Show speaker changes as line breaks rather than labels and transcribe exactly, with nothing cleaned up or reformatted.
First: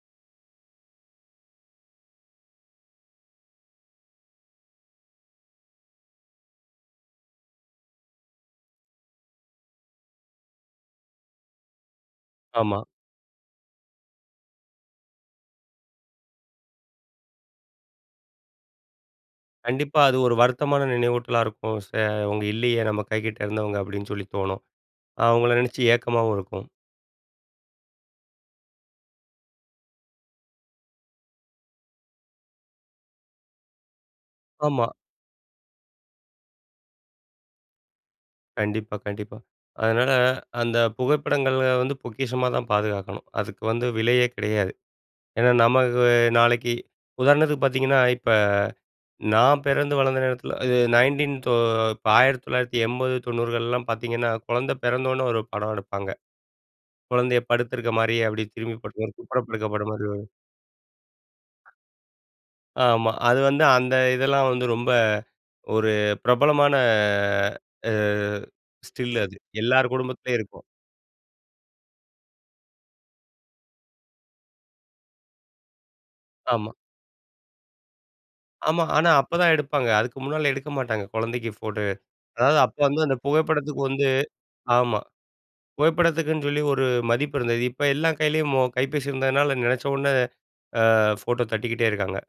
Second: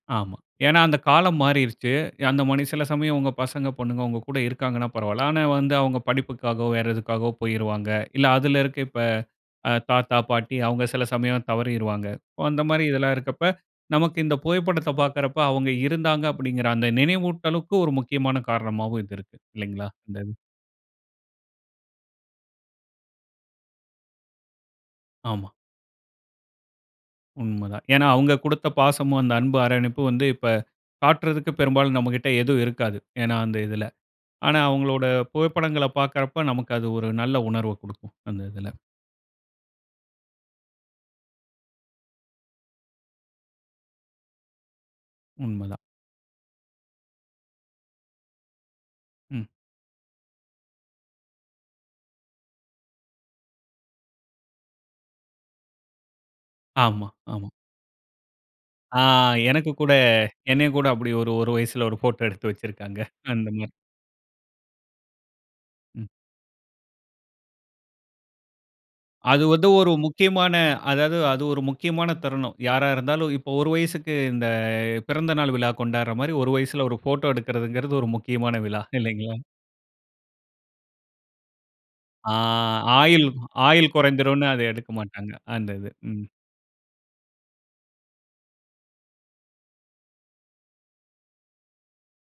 ஆமா. ஏன்னா அந்த காலம் மாறிருச்சு. அந்த மாரி சில சமயம் உங்க பசங்க பொண்ணுங்க, உங்க கூட இருக்காங்கன்னா பரவால்ல. ஆனா, வந்து அவங்க படிப்புக்காவோ வேறு எதுக்காவோ போயிருவாங்க. இல்ல அதில இருக்க இப்போ தாத்தா, பாட்டி அவங்க சில சமயம் தவறிருவாங்க. அந்த
ஆமா.
மாரி இதெல்லாம் இருக்கிறப்ப நமக்கு இந்த புகைப்படத்த பாக்கிறப்ப அவங்க இருந்தாங்க அப்டிங்கிற அந்த நினவூட்டலுக்கு ஒரு முக்கியமான காரணமாவும் இது இருக்குது இல்லங்களா?
கண்டிப்பா அது
இந்த இது.
ஒரு வருத்தமான நினவூட்டலா இருக்கும். ச அவங்க இல்லயே நம்ம கைக்கிட்ட இருந்தவங்க அப்டின்னு சொல்லி தோணும். அவங்கள
ஆமா.
நினச்சு ஏக்கமாவும் இருக்கும்.
உண்மதான். ஏன்னா அவங்க கொடுத்த பாசமும் அந்த அன்பு அணைப்பும் வந்து இப்போ காட்டுறதுக்கு பெரும்பாலும் நம்ம கிட்ட எதுவும் இருக்காது. ஏன்னா அந்த இதில. ஆனா
ஆமா.
அவங்களோட புகைப்படங்கள பார்க்கும்போது நமக்கு அது ஒரு நல்ல உணர்வ கொடுக்கும் அந்த இதில.
கண்டிப்பா, கண்டிப்பா. அதுனால அந்த புகைப்படங்கள வந்து பொக்கிஷமா தான் பாதுகாக்கணும், அதுக்கு வந்து விலயே கிடையாது. ஏன்னா
உண்மதான்.
நமக்கு நாளைக்கு உதாரணத்துக்கு பாத்தீங்கன்னா, இப்ப
ம்.
நான் பிறந்து வளர்ந்த நேரத்துல இது நயன்டின் ஆயிரத்தி தொள்ளாயிரத்தி எண்பது, தொண்ணூறுகள்லாம் பாத்தீங்கன்னா, கொழந்த பிறந்த உடனே ஒரு படம் எடுப்பாங்க.
ஆமா,
கொழந்தய
ஆமா.
படுத்துக்க மாரி, அப்டி திரும்பி
ஆ
குப்புற
எனக்கு கூட
படுக்கப்படுமா
என்னய கூட அப்டி ஒரு ஒரு வயசுல ஒரு போட்டோ எடுத்து வச்சிருக்காங்க
ஆமா, அது
அந்த
வந்து
மாரி.
அந்த இதெல்லாம் வந்து ரொம்ப ஒரு
ம்.
பிரபலமான ஆ ஸ்டில் அது.
அது வந்து ஒரு
எல்லார் குடும்பத்திலேயும்
முக்கியமான
இருக்கும்.
அதாது அது ஒரு முக்கியமான தருணம். யாரா இருந்தாலும் இப்போ ஒரு வயசுக்கு இந்த பிறந்த நாள் விழா கொண்டாடுற மாரி ஒரு
ஆமா.
வயசுல ஒரு போட்டோ எடுக்கறதுங்கிறது ஒரு முக்கியமான விழா
ஆமா. ஆனா,
இல்லைங்களா?
அப்பதான் எடுப்பாங்க. அதுக்கு முன்னால எடுக்க மாட்டாங்க. குழந்தைக்கு ஃபோட்டோ.
ஆ.
அதாது அப்போ வந்து அந்த
ஆயிள்,
புகைப்படத்துக்கு
ஆயுள்
வந்து
குறைந்துரும்னு அத எடுக்க
ஆமா,
மாட்டாங்க அந்த இது. ம்.
புகைப்படத்துக்குன்னு சொல்லி ஒரு மதிப்பு இருந்தது இப்போ எல்லா கையிலேயும் மொ கைப்பேசி இருந்ததுனால நனச்ச உடனே அ ஃபோட்டோ தட்டிக்கிட்டே இருக்காங்க